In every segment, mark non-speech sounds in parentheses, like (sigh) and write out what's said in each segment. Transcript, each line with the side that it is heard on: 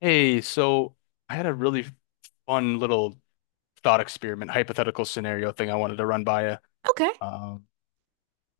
left: Hey, so I had a really fun little thought experiment, hypothetical scenario thing I wanted to run by you.
right: Okay.
left: Um,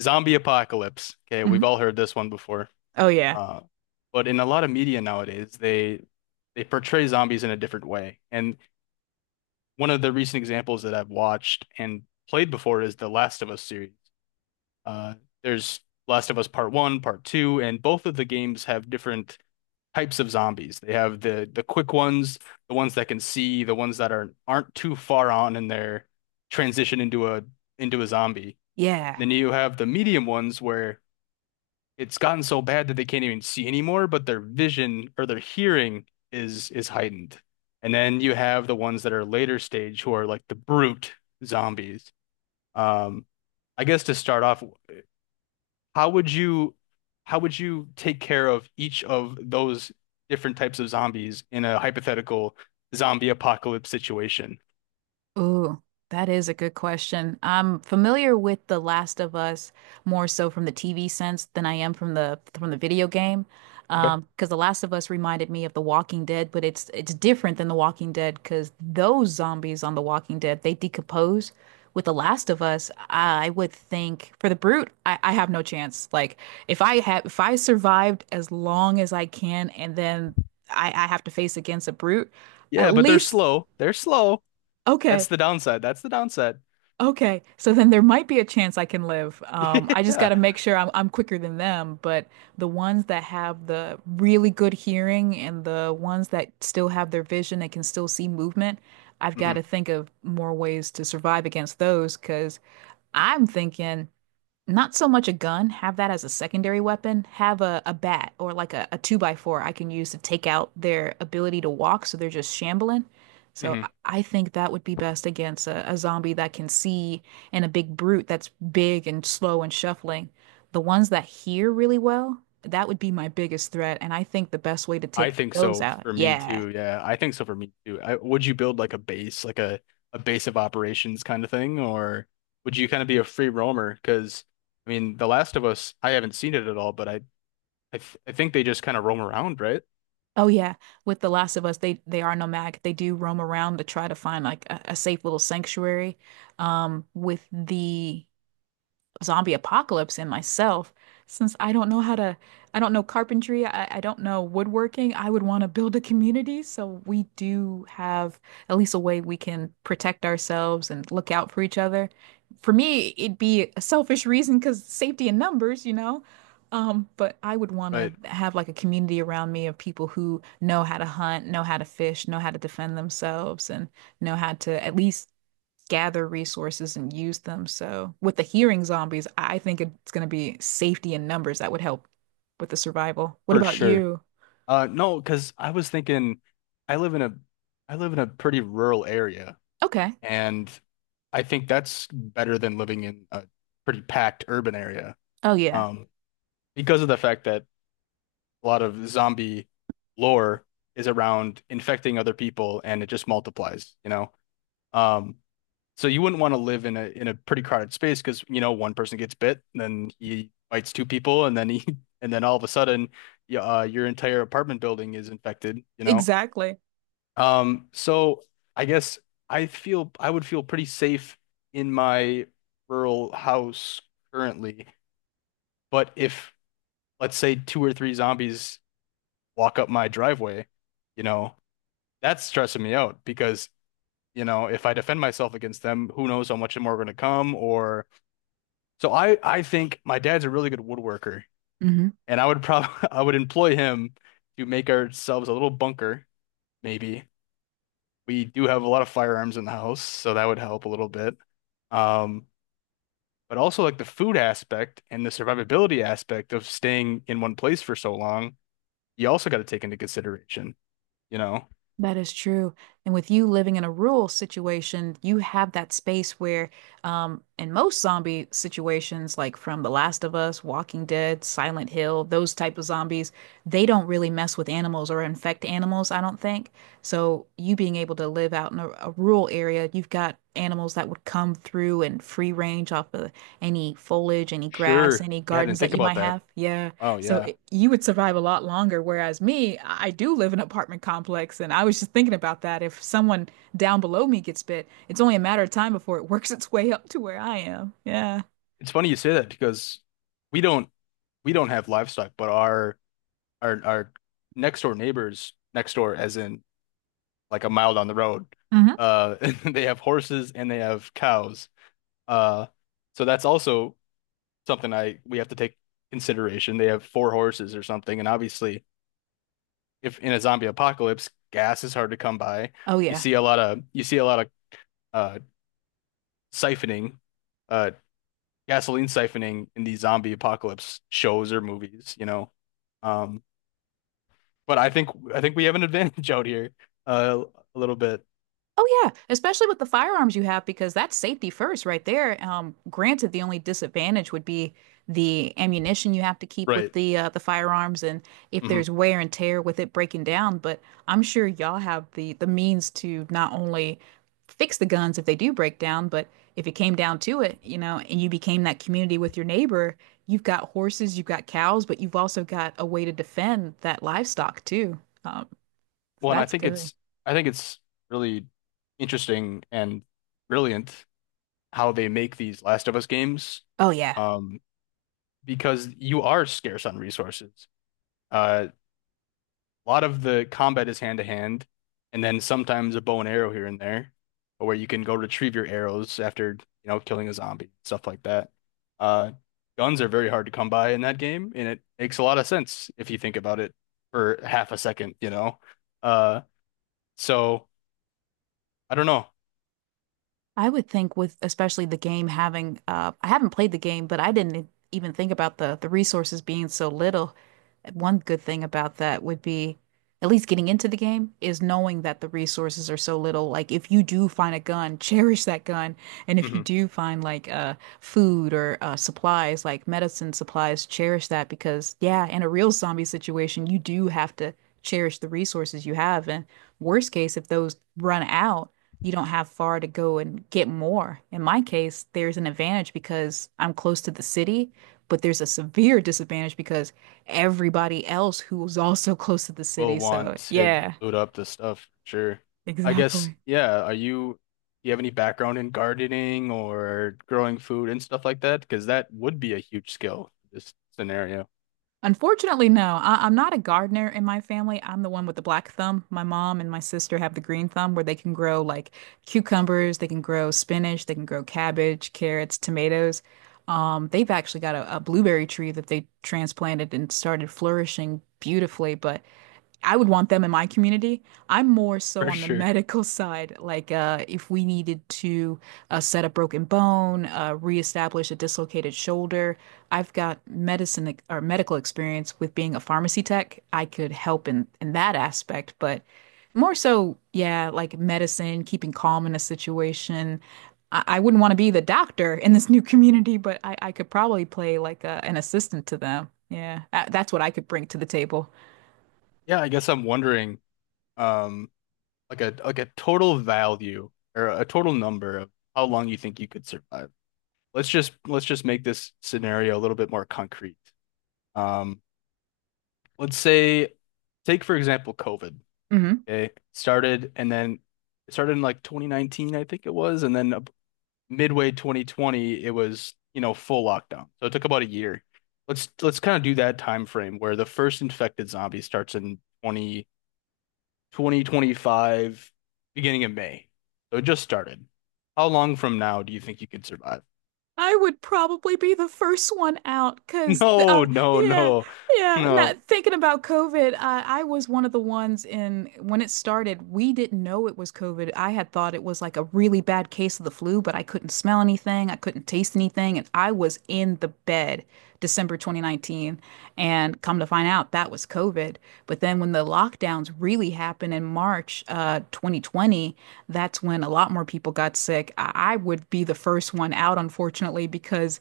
left: zombie apocalypse. Okay,
right: Hmm.
left: we've all heard this one before.
right: Oh yeah.
left: Uh, but in a lot of media nowadays, they portray zombies in a different way. And one of the recent examples that I've watched and played before is the Last of Us series. Uh, there's Last of Us Part One, Part Two, and both of the games have different types of zombies. They have the quick ones, the ones that can see, the ones that are aren't too far on in their transition into a zombie.
right: Yeah.
left: Then you have the medium ones where it's gotten so bad that they can't even see anymore, but their vision or their hearing is heightened. And then you have the ones that are later stage who are like the brute zombies. Um, I guess to start off, how would you how would you take care of each of those different types of zombies in a hypothetical zombie apocalypse situation?
right: Ooh, that is a good question. I'm familiar with The Last of Us more so from the TV sense than I am from the video game.
left: Okay.
right: Because The Last of Us reminded me of The Walking Dead, but it's different than The Walking Dead because those zombies on The Walking Dead, they decompose. With The Last of Us, I would think for the brute, I have no chance. Like if I have if I survived as long as I can and then I have to face against a brute, at
left: Yeah, but they're
right: least
left: slow. They're slow. That's
right: okay.
left: the downside. That's the downside.
right: Okay, so then there might be a chance I can live. I
left: (laughs)
right: just got
left: Yeah.
right: to make sure I'm quicker than them, but the ones that have the really good hearing and the ones that still have their vision and can still see movement, I've got
left: Hmm.
right: to think of more ways to survive against those because I'm thinking not so much a gun, have that as a secondary weapon. Have a bat or like a two by four I can use to take out their ability to walk so they're just shambling. So
left: Hmm.
right: I think that would be best against a zombie that can see and a big brute that's big and slow and shuffling. The ones that hear really well, that would be my biggest threat. And I think the best way to
left: I
right: take
left: think
right: those
left: so
right: out,
left: for me
right: yeah.
left: too. Yeah, I think so for me too. Would you build like a base, like a base of operations kind of thing, or would you kind of be a free roamer? Because I mean, The Last of Us, I haven't seen it at all, but I think they just kind of roam around, right?
right: Oh yeah, with The Last of Us, they are nomadic. They do roam around to try to find like a safe little sanctuary. With the zombie apocalypse in myself. Since I don't know I don't know carpentry, I don't know woodworking, I would want to build a community. So we do have at least a way we can protect ourselves and look out for each other. For me, it'd be a selfish reason because safety in numbers, you know? But I would want to
left: Right.
right: have like a community around me of people who know how to hunt, know how to fish, know how to defend themselves, and know how to at least gather resources and use them. So with the hearing zombies, I think it's going to be safety in numbers that would help with the survival. What
left: For
right: about
left: sure.
right: you?
left: No, because I was thinking, I live in a, I live in a pretty rural area,
right: Okay.
left: and I think that's better than living in a pretty packed urban area.
right: Oh yeah.
left: Um, because of the fact that a lot of zombie lore is around infecting other people, and it just multiplies. Um, So you wouldn't want to live in a pretty crowded space because you know one person gets bit, and then he bites two people, and then he (laughs) and then all of a sudden, your entire apartment building is infected. You know,
right: Exactly.
left: um, so I guess I would feel pretty safe in my rural house currently, but if let's say two or three zombies walk up my driveway, you know, that's stressing me out because if I defend myself against them, who knows how much more are going to come, or so I think my dad's a really good woodworker, and I would probably (laughs) I would employ him to make ourselves a little bunker, maybe. We do have a lot of firearms in the house, so that would help a little bit. Um, but also like the food aspect and the survivability aspect of staying in one place for so long, you also got to take into consideration, you know?
right: That is true. And with you living in a rural situation, you have that space where, in most zombie situations, like from The Last of Us, Walking Dead, Silent Hill, those type of zombies, they don't really mess with animals or infect animals, I don't think. So you being able to live out in a rural area, you've got animals that would come through and free range off of any foliage, any grass,
left: Sure.
right: any
left: Yeah, I
right: gardens
left: didn't
right: that
left: think
right: you might
left: about that.
right: have. Yeah.
left: Oh
right: So
left: yeah.
right: it, you would survive a lot longer, whereas me, I do live in an apartment complex, and I was just thinking about that. If someone down below me gets bit, it's only a matter of time before it (laughs) works its way up to where I am. Yeah.
left: It's funny you say that because we don't we don't have livestock, but our next door neighbors next door, as in like a mile down the road.
right: Hmm.
left: Uh, (laughs) they have horses and they have cows. Uh, so that's also something I we have to take consideration. They have four horses or something, and obviously, if in a zombie apocalypse, gas is hard to come by.
right: Oh
left: You
right: yeah.
left: see a lot of you see a lot of uh siphoning, uh gasoline siphoning in these zombie apocalypse shows or movies. Um, but I think we have an advantage (laughs) out here, uh, a little bit.
right: Oh yeah, especially with the firearms you have because that's safety first right there. Granted, the only disadvantage would be the ammunition you have to keep with
left: Right.
right: the firearms and if
left: Hmm.
right: there's wear and tear with it breaking down, but I'm sure y'all have the means to not only fix the guns if they do break down, but if it came down to it, you know, and you became that community with your neighbor, you've got horses, you've got cows, but you've also got a way to defend that livestock too. Um, so
left: Well, and I
right: that's
left: think
right: good.
left: it's I think it's really interesting and brilliant how they make these Last of Us games,
right: Oh yeah.
left: um, because you are scarce on resources. Uh, a lot of the combat is hand to hand, and then sometimes a bow and arrow here and there, but where you can go retrieve your arrows after, killing a zombie, stuff like that. Uh, guns are very hard to come by in that game, and it makes a lot of sense if you think about it for half a second. Uh, so. I don't know.
right: I would think with especially the game having I haven't played the game, but I didn't even think about the resources being so little. One good thing about that would be at least getting into the game is knowing that the resources are so little. Like if you do find a gun, (laughs) cherish that gun. And if you
left: Hmm.
right: do find like food or supplies, like medicine supplies, cherish that because yeah, in a real zombie situation, you do have to cherish the resources you have. And worst case, if those run out, you don't have far to go and get more. In my case, there's an advantage because I'm close to the city, but there's a severe (laughs) disadvantage because everybody else who was also close to the
left: We'll
right: city. So,
left: want to
right: yeah,
left: load up the stuff for sure.
right: (laughs)
left: I guess,
right: exactly.
left: yeah. Do you have any background in gardening or growing food and stuff like that? Because that would be a huge skill for this scenario
right: Unfortunately, no. I'm not a gardener in my family. I'm the one with the black thumb. My mom and my sister have the green thumb where they can grow like cucumbers, they can grow spinach, they can grow cabbage, carrots, tomatoes. They've actually got a blueberry tree that they transplanted and started flourishing beautifully, but I would want them in my community. I'm more so
left: for
right: on the (laughs)
left: sure.
right: medical side, like if we needed to set a broken bone, reestablish a dislocated shoulder. I've got medicine or medical experience with being a pharmacy tech. I could help in that aspect, but more so, yeah, like medicine, keeping calm in a situation. I wouldn't want to be the doctor in this new (laughs) community, but I could probably play like an assistant to them. Yeah, that's what I could bring to the table.
left: Yeah, I guess I'm wondering, um, like a total value or a total number of how long you think you could survive. Let's just make this scenario a little bit more concrete. Um, let's say, take for example, COVID.
right: Mm-hmm.
left: Okay. Started and then it started in like 2019, I think it was, and then midway 2020, it was, full lockdown. So it took about a year. Let's kind of do that time frame where the first infected zombie starts in twenty five, beginning of May. So it just started. How long from now do you think you could survive?
right: I would probably be the first one out
left: (laughs)
right: because,
left: No, no,
right: yeah,
left: no,
right: yeah.
left: no.
right: Not thinking about COVID, I was one of the ones in when it started. We didn't know it was COVID. I had thought it was like a really bad case of the flu, but I couldn't smell anything, I couldn't taste anything, and I was in the bed December 2019. And come to find out, that was COVID. But then when the lockdowns really happened in March 2020, that's when a lot more people got sick. I would be the first one out, unfortunately, because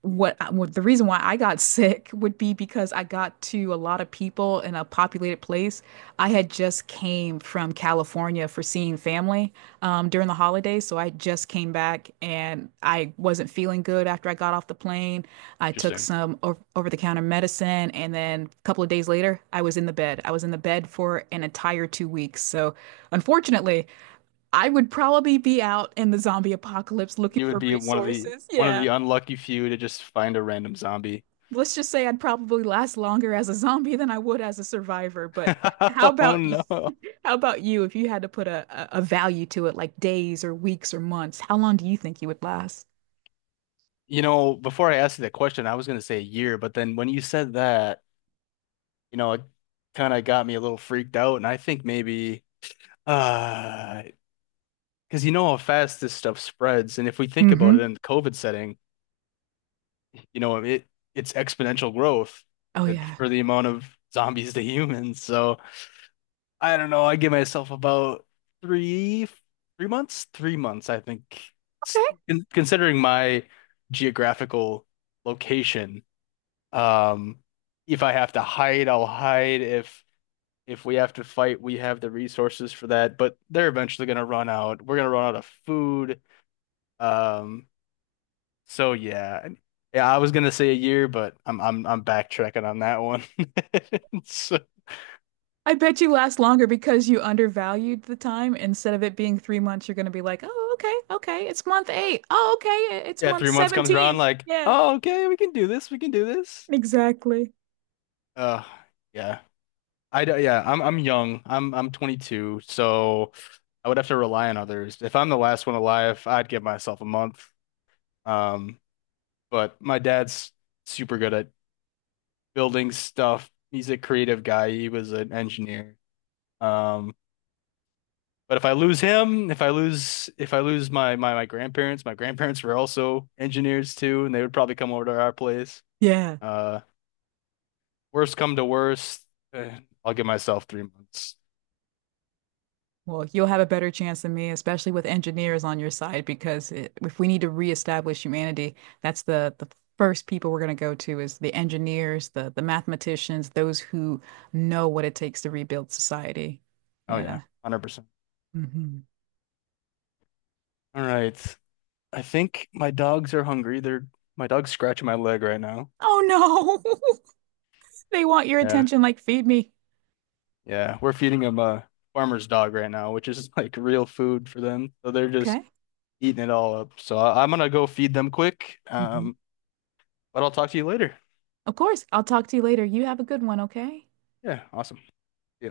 right: what the reason why I got (laughs) sick would be because I got to a lot of people in a populated place. I had just came from California for seeing family during the holidays, so I just came back and I wasn't feeling good after I got off the plane. I took
left: Interesting.
right: some over-the-counter medicine, and then a couple of days later, I was in the bed. I was in the bed for an entire two weeks. So, unfortunately, I would probably be out in the zombie apocalypse looking
left: You would
right: for
left: be one of the
right: resources. (laughs)
left: one of
right: Yeah,
left: the unlucky few to just find a random zombie.
right: let's just say I'd probably last longer as a zombie than I would as a survivor. But how
left: (laughs) Oh
right: about y- (laughs)
left: no.
right: how about you if you had to put a, a value to it, like days or weeks or months? How long do you think you would last?
left: You know, before I asked you that question, I was going to say a year, but then when you said that, it kind of got me a little freaked out. And I think maybe, uh, because you know how fast this stuff spreads. And if we think about it
right: Mm-hmm.
left: in the COVID setting, you know, it it's exponential growth
right: Oh yeah.
left: for the amount of zombies (laughs) to humans. So I don't know. I give myself about three, three months, I think, S-
right: Okay.
left: considering my geographical location. Um, if I have to hide, I'll hide. If we have to fight, we have the resources for that. But they're eventually gonna run out. We're gonna run out of food. Um, so yeah, yeah. I was gonna say a year, but I'm backtracking on that one. (laughs) So,
right: I bet you last longer because you undervalued the time. Instead of it being three months, you're going to be like, oh, okay, okay, it's month eight. Oh, okay, it's
left: yeah,
right: month
left: 3 months comes around,
right: 17.
left: like,
right: Yeah,
left: oh, okay, we can do this. We can do this.
right: exactly.
left: Uh, yeah. Yeah. I'm young. I'm 22, so I would have to rely on others. If I'm the last one alive, I'd give myself a month. Um, But my dad's super good at building stuff. He's a creative guy. He was an engineer. Um, but if I lose him, if I lose my grandparents, my grandparents were also engineers too, and they would probably come over to our place.
right: Yeah.
left: Uh, worst come to worst, eh, I'll give myself 3 months.
right: Well, you'll have a better chance than me, especially with engineers on your side, because it, if we need to reestablish humanity, that's the first people we're going to go to is the engineers, the mathematicians, those who know what it takes to rebuild society.
left: Oh yeah,
right: Yeah.
left: 100%.
right: Hmm.
left: All right. I think my dogs are hungry. They're my dog's scratching my leg right now.
right: Oh no, (laughs) they want your
left: Yeah.
right: attention, like feed me.
left: Yeah, we're feeding them a farmer's dog right now, which is (laughs) like real food for them. So they're just
right: Okay.
left: eating it all up. So I'm gonna go feed them quick.
right: Hmm.
left: But I'll talk to you later.
right: Of course, I'll talk to you later. You have a good one, okay?
left: Yeah, awesome. See ya.